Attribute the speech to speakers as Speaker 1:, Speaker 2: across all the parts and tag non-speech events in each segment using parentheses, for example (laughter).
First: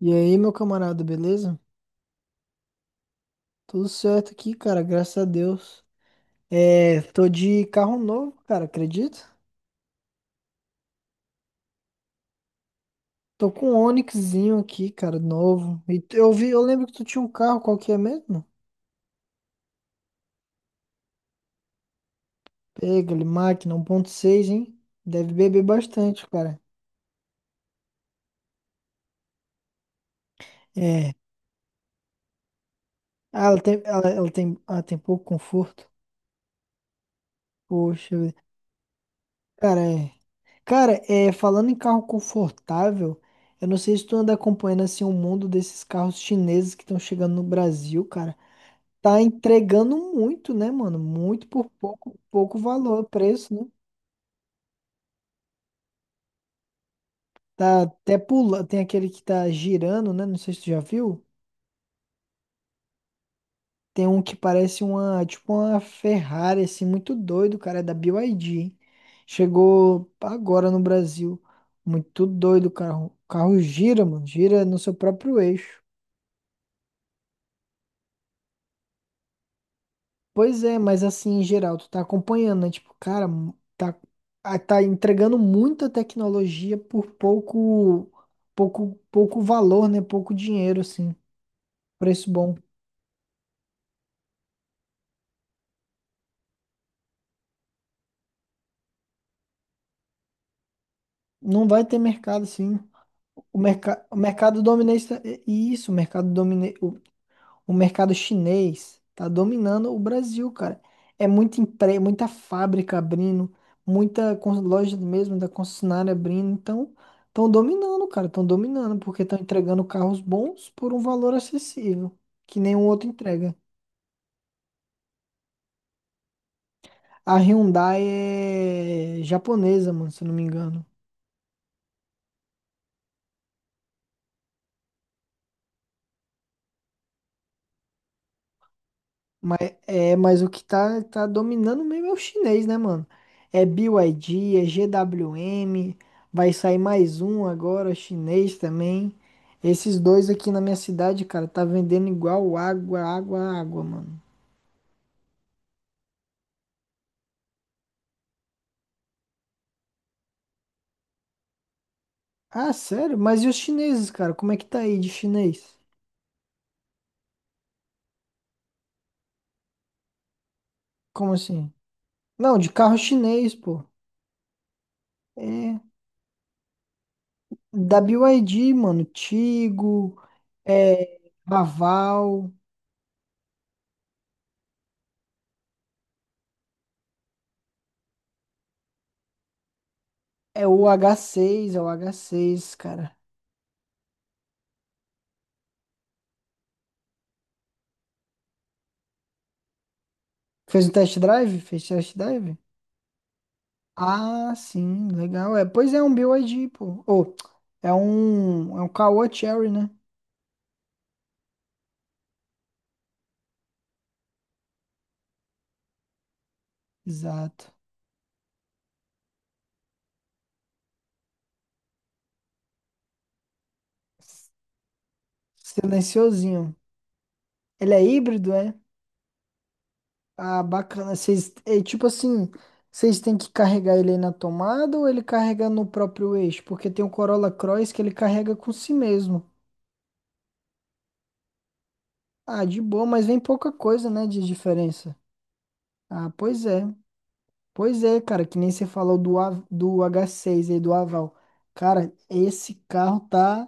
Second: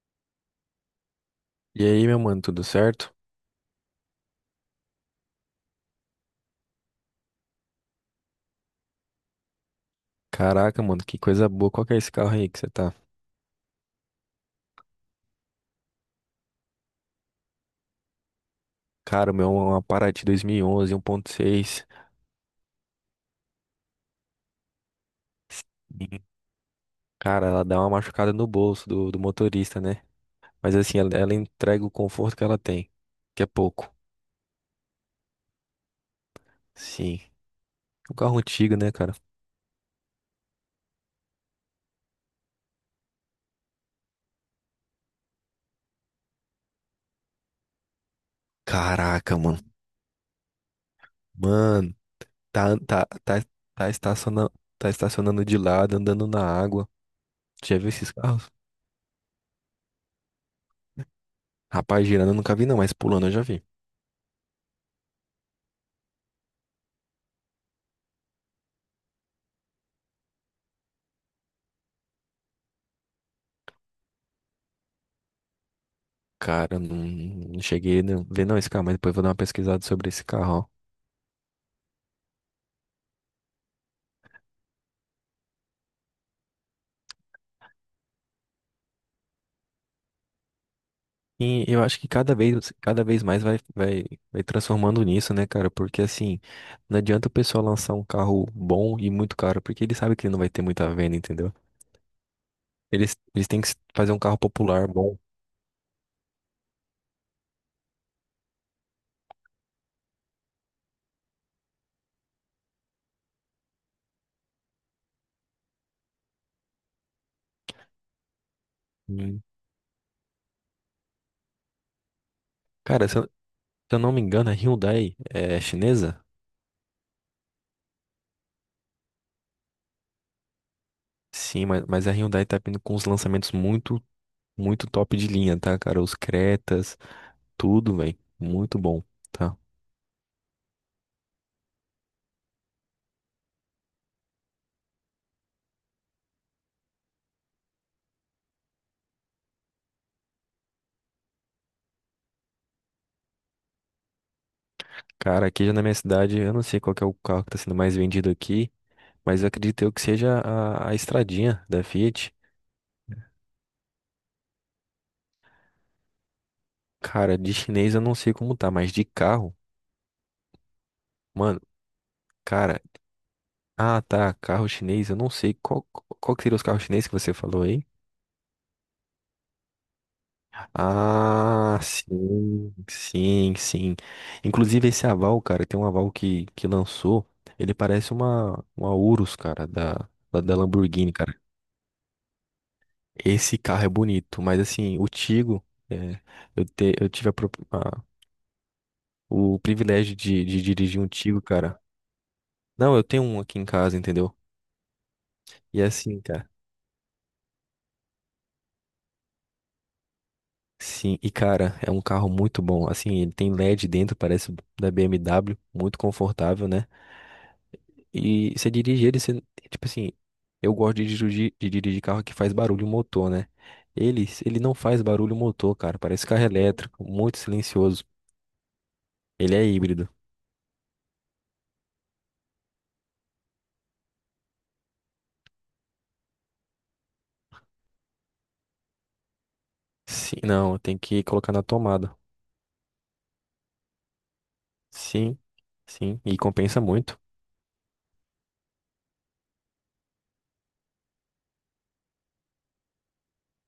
Speaker 1: E aí, meu camarada, beleza?
Speaker 2: E aí, meu mano, tudo certo?
Speaker 1: Tudo certo aqui, cara, graças a Deus. É, tô de carro novo, cara, acredita?
Speaker 2: Caraca, mano, que coisa boa. Qual que é esse carro aí que você tá?
Speaker 1: Tô com um Onixzinho aqui, cara, novo. Eu vi, eu lembro que tu tinha um carro, qual que é mesmo?
Speaker 2: Cara, o meu é uma Parati 2011, 1.6.
Speaker 1: Pega, ele, máquina 1.6, hein? Deve beber
Speaker 2: Sim.
Speaker 1: bastante, cara.
Speaker 2: Cara, ela dá uma machucada no bolso do motorista, né? Mas assim, ela,
Speaker 1: É.
Speaker 2: ela entrega o conforto que ela tem, que
Speaker 1: Ah,
Speaker 2: é
Speaker 1: ela tem,
Speaker 2: pouco.
Speaker 1: ela tem, tem pouco conforto.
Speaker 2: Sim. Um
Speaker 1: Poxa,
Speaker 2: carro
Speaker 1: vida.
Speaker 2: antigo, né, cara?
Speaker 1: Cara, é. Cara, é, falando em carro confortável, eu não sei se tu anda acompanhando assim o mundo desses carros chineses que estão chegando no Brasil, cara. Tá
Speaker 2: Caraca, mano.
Speaker 1: entregando muito, né, mano? Muito por
Speaker 2: Mano,
Speaker 1: pouco, pouco
Speaker 2: tá, tá,
Speaker 1: valor,
Speaker 2: tá,
Speaker 1: preço, né?
Speaker 2: tá estacionando, tá estacionando de lado, andando na água. Já
Speaker 1: Tá
Speaker 2: viu esses
Speaker 1: até
Speaker 2: carros?
Speaker 1: pula, tem aquele que tá girando, né? Não sei se tu já viu.
Speaker 2: Rapaz, girando eu nunca vi não, mas pulando eu já vi.
Speaker 1: Tem um que parece uma, tipo uma Ferrari, assim, muito doido, cara, é da BYD. Chegou agora no Brasil. Muito doido, o carro. O carro gira, mano, gira no seu próprio eixo.
Speaker 2: Cara, não, não cheguei a ver não esse carro, mas depois eu vou dar uma pesquisada sobre esse carro,
Speaker 1: Pois é,
Speaker 2: ó.
Speaker 1: mas assim, em geral, tu tá acompanhando, né? Tipo, cara, tá, tá entregando muita tecnologia por pouco, pouco valor, né? Pouco dinheiro, assim.
Speaker 2: E eu acho que
Speaker 1: Preço
Speaker 2: cada
Speaker 1: bom.
Speaker 2: vez, cada vez mais vai transformando nisso, né, cara? Porque assim, não adianta o pessoal lançar um carro bom e muito caro, porque ele sabe que ele não vai ter muita venda, entendeu?
Speaker 1: Não vai ter mercado, assim.
Speaker 2: Eles têm que fazer
Speaker 1: O
Speaker 2: um carro
Speaker 1: mercado
Speaker 2: popular
Speaker 1: dominante.
Speaker 2: bom.
Speaker 1: Isso, o mercado dominante. O mercado chinês tá dominando o Brasil, cara. Muita fábrica abrindo, loja mesmo da concessionária abrindo. Então, estão dominando, cara. Estão dominando porque estão
Speaker 2: Hum.
Speaker 1: entregando carros bons por um valor acessível, que nenhum
Speaker 2: Cara,
Speaker 1: outro
Speaker 2: se eu, se
Speaker 1: entrega.
Speaker 2: eu não me engano, a Hyundai é chinesa?
Speaker 1: A Hyundai é japonesa, mano, se eu não me engano.
Speaker 2: Sim, mas a Hyundai tá vindo com uns lançamentos muito, muito top de linha, tá, cara? Os Cretas, tudo, velho. Muito bom. Tá?
Speaker 1: Mas o que tá dominando mesmo é o chinês, né, mano? É BYD, é GWM, vai sair mais um agora, chinês também. Esses dois aqui na minha cidade, cara, tá vendendo igual água, água, água, mano.
Speaker 2: Cara, aqui já na minha cidade, eu não sei qual que é o carro que tá sendo mais vendido aqui, mas eu acredito eu que seja a estradinha da Fiat.
Speaker 1: Ah, sério? Mas e os chineses, cara? Como é que tá aí de chinês?
Speaker 2: Cara, de chinês eu não sei como tá, mas de carro,
Speaker 1: Como
Speaker 2: mano,
Speaker 1: assim? Não, de
Speaker 2: cara,
Speaker 1: carro chinês, pô.
Speaker 2: ah tá, carro chinês, eu não sei
Speaker 1: É,
Speaker 2: qual que seria os carros chineses que você falou aí.
Speaker 1: da BYD, mano, Tigo, é,
Speaker 2: Ah,
Speaker 1: Raval,
Speaker 2: sim, sim, sim. Inclusive esse aval, cara, tem um aval que lançou, ele parece uma Urus, cara, da
Speaker 1: é o
Speaker 2: Lamborghini,
Speaker 1: h
Speaker 2: cara.
Speaker 1: seis, é o h seis, cara.
Speaker 2: Esse carro é bonito, mas assim, o Tigo, é, eu tive o privilégio de
Speaker 1: Fez um
Speaker 2: dirigir um
Speaker 1: test
Speaker 2: Tigo,
Speaker 1: drive?
Speaker 2: cara.
Speaker 1: Fez test drive?
Speaker 2: Não, eu tenho um aqui em casa, entendeu?
Speaker 1: Ah, sim, legal. É,
Speaker 2: E é
Speaker 1: pois é um
Speaker 2: assim, cara.
Speaker 1: BYD, pô. Ou é um Caoa Cherry, né?
Speaker 2: Sim, e cara, é um carro muito bom. Assim, ele tem LED dentro, parece da BMW, muito confortável, né?
Speaker 1: Exato.
Speaker 2: E você dirige ele, tipo assim, eu gosto de dirigir carro que faz barulho motor, né? Ele não faz barulho motor, cara. Parece carro
Speaker 1: Silenciosinho.
Speaker 2: elétrico, muito
Speaker 1: Ele é
Speaker 2: silencioso.
Speaker 1: híbrido, é?
Speaker 2: Ele é híbrido.
Speaker 1: Ah, bacana. Vocês, é tipo assim, vocês têm que carregar ele aí na tomada ou ele carrega no próprio eixo? Porque tem o Corolla Cross que ele carrega com si mesmo.
Speaker 2: Sim, não, tem que colocar na tomada.
Speaker 1: Ah, de boa, mas vem pouca coisa, né, de diferença.
Speaker 2: Sim, sim,
Speaker 1: Ah,
Speaker 2: e
Speaker 1: pois
Speaker 2: compensa
Speaker 1: é.
Speaker 2: muito.
Speaker 1: Pois é, cara, que nem você falou do H6 aí, do Aval. Cara, esse carro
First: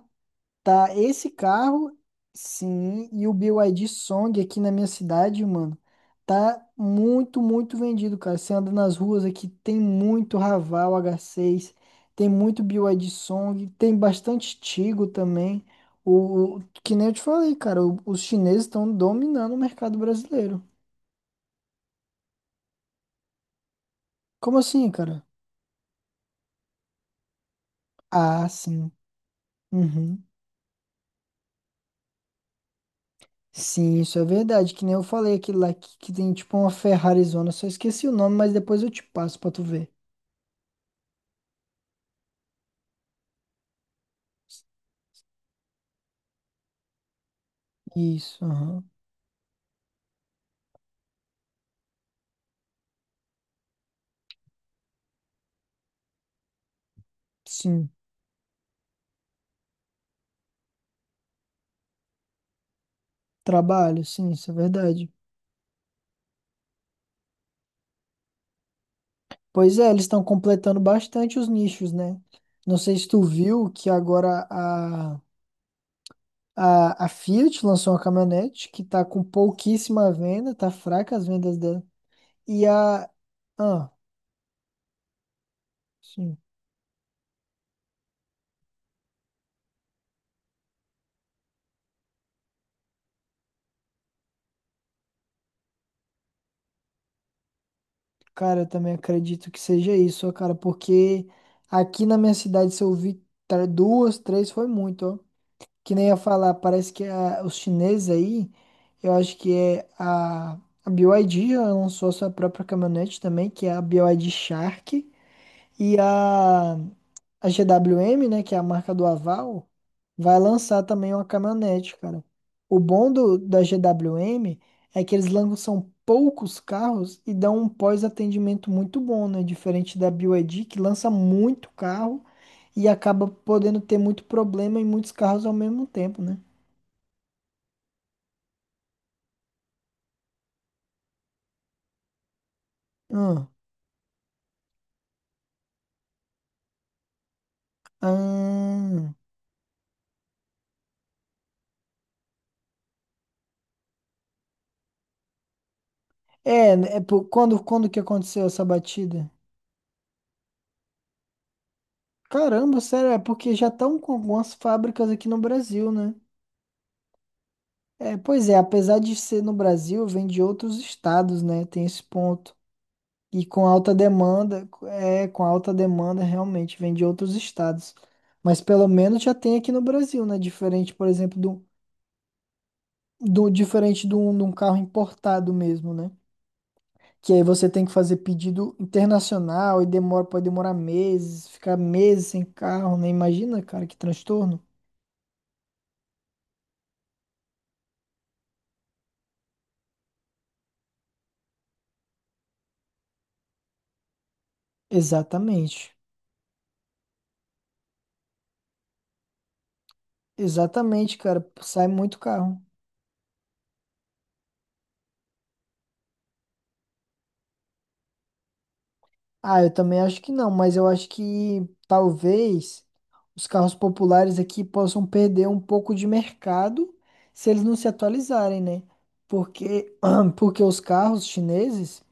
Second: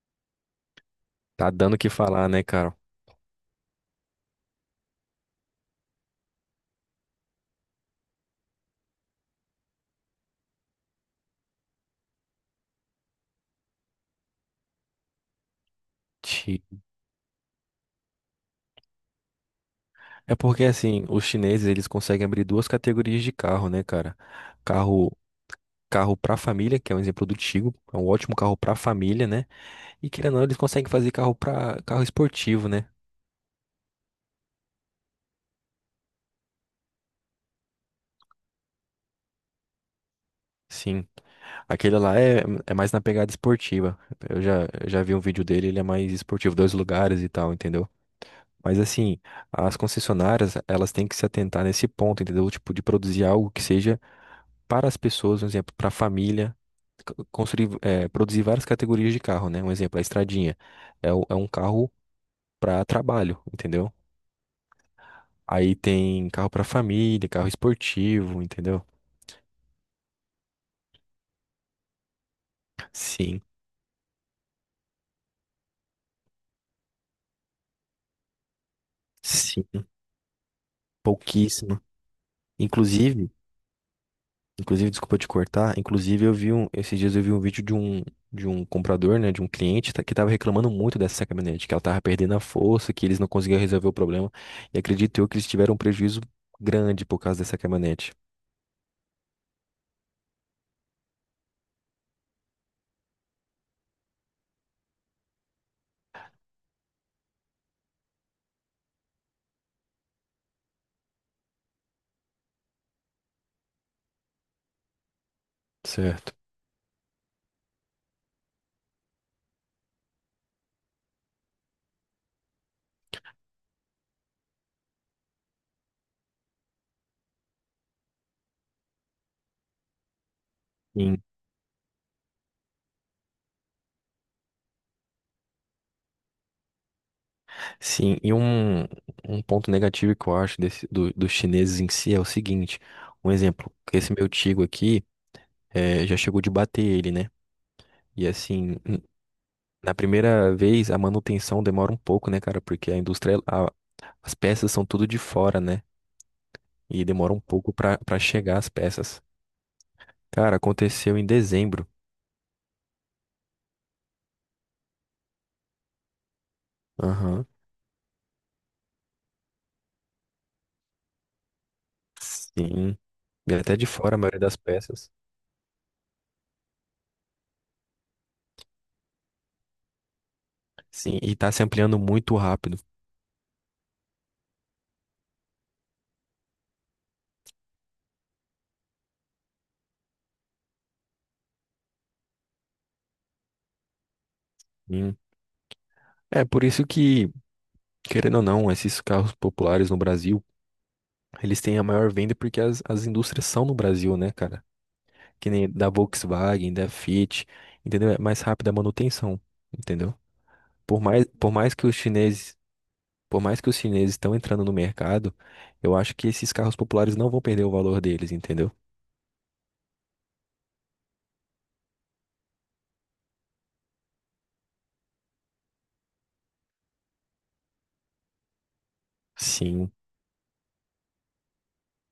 Speaker 1: tá, esse
Speaker 2: Tá dando o que
Speaker 1: carro,
Speaker 2: falar, né, cara?
Speaker 1: sim, e o BYD Song aqui na minha cidade, mano, tá muito, muito vendido, cara. Você anda nas ruas aqui, tem muito Raval H6, tem muito B Y D Song, tem bastante Tigo também.
Speaker 2: Ti-
Speaker 1: Que nem eu te falei, cara, os chineses estão dominando o mercado
Speaker 2: É
Speaker 1: brasileiro.
Speaker 2: porque assim, os chineses eles conseguem abrir duas categorias de carro, né, cara?
Speaker 1: Como assim,
Speaker 2: Carro,
Speaker 1: cara?
Speaker 2: carro para família, que é um exemplo do Tigo, é um ótimo
Speaker 1: Ah,
Speaker 2: carro para
Speaker 1: sim.
Speaker 2: família, né? E
Speaker 1: Uhum.
Speaker 2: querendo ou não, eles conseguem fazer carro para carro esportivo, né?
Speaker 1: Sim, isso é verdade. Que nem eu falei, aquele lá que tem tipo uma Ferrarizona. Eu só esqueci o nome, mas depois eu te passo pra tu ver.
Speaker 2: Sim. Aquele lá é mais na pegada esportiva. Eu já vi um vídeo dele, ele é mais esportivo, dois lugares e tal, entendeu?
Speaker 1: Isso,
Speaker 2: Mas
Speaker 1: aham.
Speaker 2: assim, as concessionárias, elas têm que se atentar nesse ponto, entendeu? Tipo, de produzir algo que seja para as pessoas, um exemplo, para a família,
Speaker 1: Sim,
Speaker 2: produzir várias categorias de carro, né? Um exemplo, a estradinha é um carro para trabalho, entendeu?
Speaker 1: trabalho, sim, isso é verdade.
Speaker 2: Aí tem carro para família, carro esportivo, entendeu?
Speaker 1: Pois é, eles estão completando bastante os nichos, né? Não sei se tu
Speaker 2: Sim,
Speaker 1: viu que agora a Fiat lançou uma caminhonete que tá com
Speaker 2: sim,
Speaker 1: pouquíssima venda, tá fraca as vendas
Speaker 2: pouquíssimo.
Speaker 1: dela. E a.
Speaker 2: Inclusive,
Speaker 1: Ah,
Speaker 2: Inclusive, desculpa te cortar, inclusive
Speaker 1: sim.
Speaker 2: esses dias eu vi um vídeo de um comprador, né, de um cliente que estava reclamando muito dessa caminhonete, que ela estava perdendo a força, que eles não conseguiam resolver o problema, e acredito eu que eles tiveram um prejuízo grande por causa dessa caminhonete.
Speaker 1: Cara, eu também acredito que seja isso, ó, cara, porque aqui na minha cidade, se eu vi duas, três, foi muito, ó. Que nem ia falar, parece que os chineses aí, eu acho que é a BYD, ela lançou a sua própria caminhonete também, que é a BYD Shark, e
Speaker 2: Certo.
Speaker 1: a GWM, né, que é a marca do Aval, vai lançar também uma caminhonete, cara. O bom da GWM é que eles lançam poucos carros e dão um pós-atendimento muito bom, né? Diferente da BYD, que lança
Speaker 2: Sim,
Speaker 1: muito carro e acaba podendo ter muito problema em muitos carros ao mesmo tempo, né?
Speaker 2: sim. E um ponto negativo que eu acho dos chineses em si é o seguinte, um
Speaker 1: Ah,
Speaker 2: exemplo, esse meu Tigo aqui já chegou de bater ele, né? E assim,
Speaker 1: ah.
Speaker 2: na primeira vez a manutenção demora um pouco, né, cara? Porque a indústria, as peças são tudo de fora, né?
Speaker 1: É, é
Speaker 2: E demora um
Speaker 1: quando,
Speaker 2: pouco
Speaker 1: quando
Speaker 2: pra,
Speaker 1: que
Speaker 2: pra
Speaker 1: aconteceu
Speaker 2: chegar
Speaker 1: essa
Speaker 2: as peças.
Speaker 1: batida?
Speaker 2: Cara, aconteceu em dezembro.
Speaker 1: Caramba, sério, é porque já estão com algumas fábricas aqui no Brasil, né?
Speaker 2: Aham.
Speaker 1: É, pois é, apesar de ser no Brasil, vem de outros estados, né? Tem esse ponto.
Speaker 2: Sim.
Speaker 1: E
Speaker 2: E
Speaker 1: com
Speaker 2: até de
Speaker 1: alta
Speaker 2: fora a maioria das
Speaker 1: demanda,
Speaker 2: peças.
Speaker 1: é, com alta demanda realmente vem de outros estados. Mas pelo menos já tem aqui no Brasil, né? Diferente, por
Speaker 2: Sim, e
Speaker 1: exemplo,
Speaker 2: tá se ampliando muito rápido.
Speaker 1: do diferente de de um carro importado mesmo, né? Que aí você tem que fazer pedido internacional e demora, pode demorar meses, ficar meses sem carro, né? Imagina, cara, que transtorno.
Speaker 2: Hum. É por isso que, querendo ou não, esses carros populares no Brasil, eles têm a maior venda porque as indústrias são no Brasil, né, cara? Que nem da
Speaker 1: Exatamente.
Speaker 2: Volkswagen, da Fiat, entendeu? É mais rápida a manutenção, entendeu? Por
Speaker 1: Exatamente,
Speaker 2: mais,
Speaker 1: cara.
Speaker 2: por mais
Speaker 1: Sai
Speaker 2: que os
Speaker 1: muito
Speaker 2: chineses
Speaker 1: carro.
Speaker 2: Por mais que os chineses estão entrando no mercado, eu acho que esses carros populares não vão perder o valor deles, entendeu?
Speaker 1: Ah, eu também acho que não, mas eu acho que talvez os carros populares aqui possam perder um pouco de mercado se eles não se atualizarem, né?
Speaker 2: Sim,
Speaker 1: Porque, (clears throat) porque os carros chineses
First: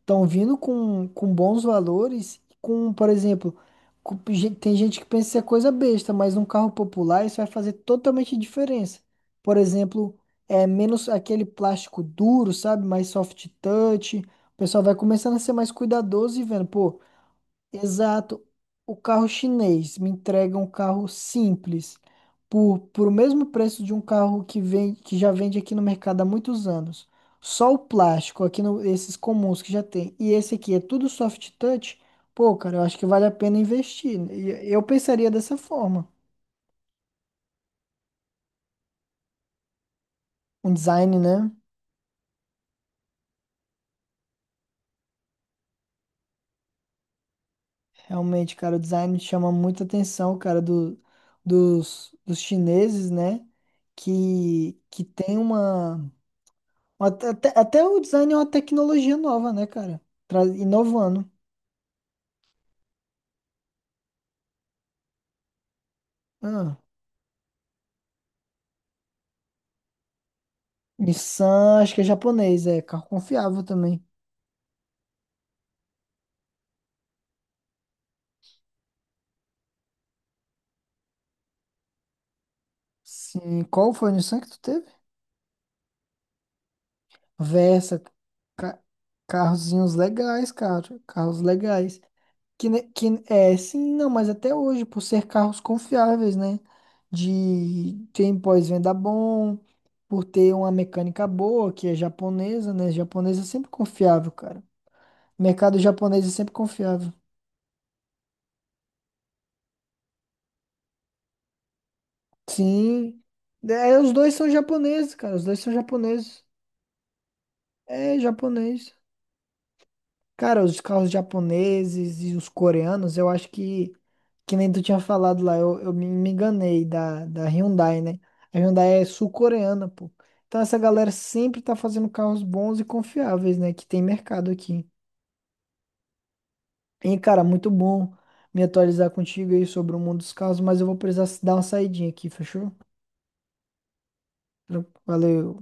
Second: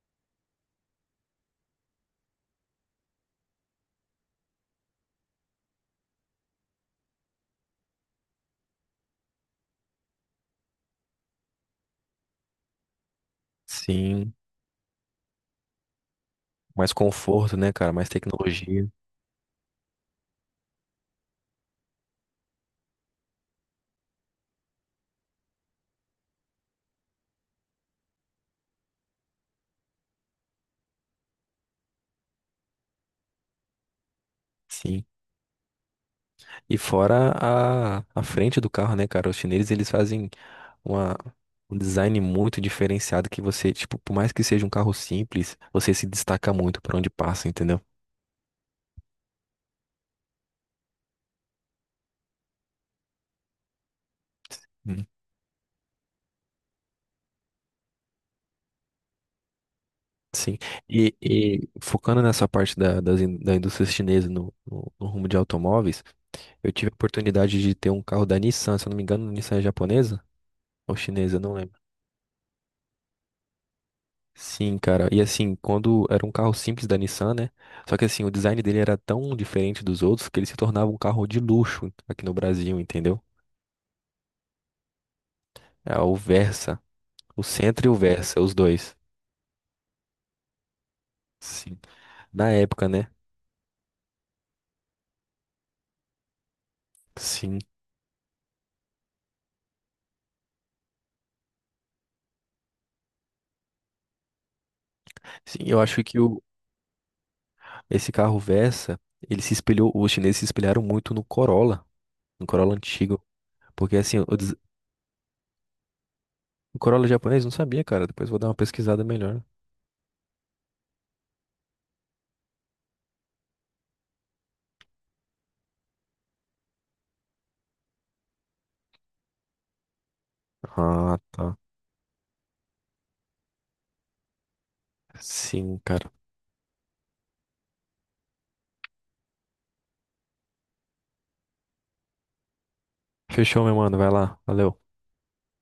Speaker 1: estão vindo com bons valores, com, por exemplo, tem gente que pensa que isso é coisa besta, mas num carro popular isso vai fazer totalmente diferença. Por exemplo, é menos aquele plástico duro, sabe? Mais soft touch.
Speaker 2: sim.
Speaker 1: O pessoal vai começando a ser mais cuidadoso e vendo,
Speaker 2: Mais
Speaker 1: pô.
Speaker 2: conforto, né, cara? Mais
Speaker 1: Exato.
Speaker 2: tecnologia,
Speaker 1: O carro chinês me entrega um carro simples por o mesmo preço de um carro que vem, que já vende aqui no mercado há muitos anos. Só o plástico, aqui no, esses comuns que já tem. E esse aqui é tudo soft touch. Pô, cara, eu acho que vale a pena investir. E eu
Speaker 2: sim.
Speaker 1: pensaria dessa forma.
Speaker 2: E fora a frente do carro, né, cara? Os chineses, eles fazem
Speaker 1: Um
Speaker 2: uma,
Speaker 1: design, né?
Speaker 2: um design muito diferenciado que você, tipo, por mais que seja um carro simples, você se destaca muito por onde passa, entendeu?
Speaker 1: Realmente, cara, o design chama muita atenção, cara, dos, dos chineses, né? Que
Speaker 2: Hum,
Speaker 1: tem uma. Até o design é uma tecnologia nova, né, cara?
Speaker 2: Sim. E,
Speaker 1: Inovando.
Speaker 2: e focando nessa parte da indústria chinesa no rumo de automóveis, eu
Speaker 1: Ah,
Speaker 2: tive a oportunidade de ter um carro da Nissan, se eu não me engano, Nissan é japonesa ou chinesa, eu não lembro.
Speaker 1: Nissan, acho que é japonês, é carro confiável também.
Speaker 2: Sim, cara. E assim, quando era um carro simples da Nissan, né? Só que assim, o design dele era tão diferente dos outros que ele se tornava um carro de luxo aqui no Brasil, entendeu?
Speaker 1: Sim, qual foi o Nissan que tu teve?
Speaker 2: É o Versa, o Sentra e o
Speaker 1: Versa,
Speaker 2: Versa, os
Speaker 1: ca-
Speaker 2: dois.
Speaker 1: carrozinhos legais, cara, carros
Speaker 2: Sim.
Speaker 1: legais.
Speaker 2: Na
Speaker 1: Que, ne-
Speaker 2: época, né?
Speaker 1: que é, sim, Não, mas até hoje, por ser carros confiáveis, né?
Speaker 2: Sim.
Speaker 1: De tem pós-venda bom, por ter uma mecânica boa, que é japonesa, né? Japonesa é sempre confiável, cara.
Speaker 2: Sim,
Speaker 1: Mercado
Speaker 2: eu acho que
Speaker 1: japonês é
Speaker 2: o
Speaker 1: sempre confiável.
Speaker 2: esse carro Versa, ele se espelhou, os chineses se espelharam muito no Corolla, no Corolla
Speaker 1: Sim.
Speaker 2: antigo, porque
Speaker 1: É, os
Speaker 2: assim,
Speaker 1: dois são japoneses, cara. Os dois são japoneses.
Speaker 2: o Corolla japonês não sabia, cara.
Speaker 1: É
Speaker 2: Depois eu vou dar uma
Speaker 1: japonês.
Speaker 2: pesquisada melhor.
Speaker 1: Cara, os carros japoneses e os coreanos, eu acho que nem tu tinha falado lá, eu me me enganei da Hyundai, né? A Hyundai é sul-coreana, pô. Então essa galera
Speaker 2: Ah, tá.
Speaker 1: sempre tá fazendo carros bons e confiáveis, né? Que tem mercado aqui.
Speaker 2: Sim, cara.
Speaker 1: E, cara, muito bom me atualizar contigo aí sobre o mundo dos carros, mas eu vou precisar dar uma saidinha aqui, fechou?
Speaker 2: Fechou, meu mano. Vai lá. Valeu.
Speaker 1: Valeu.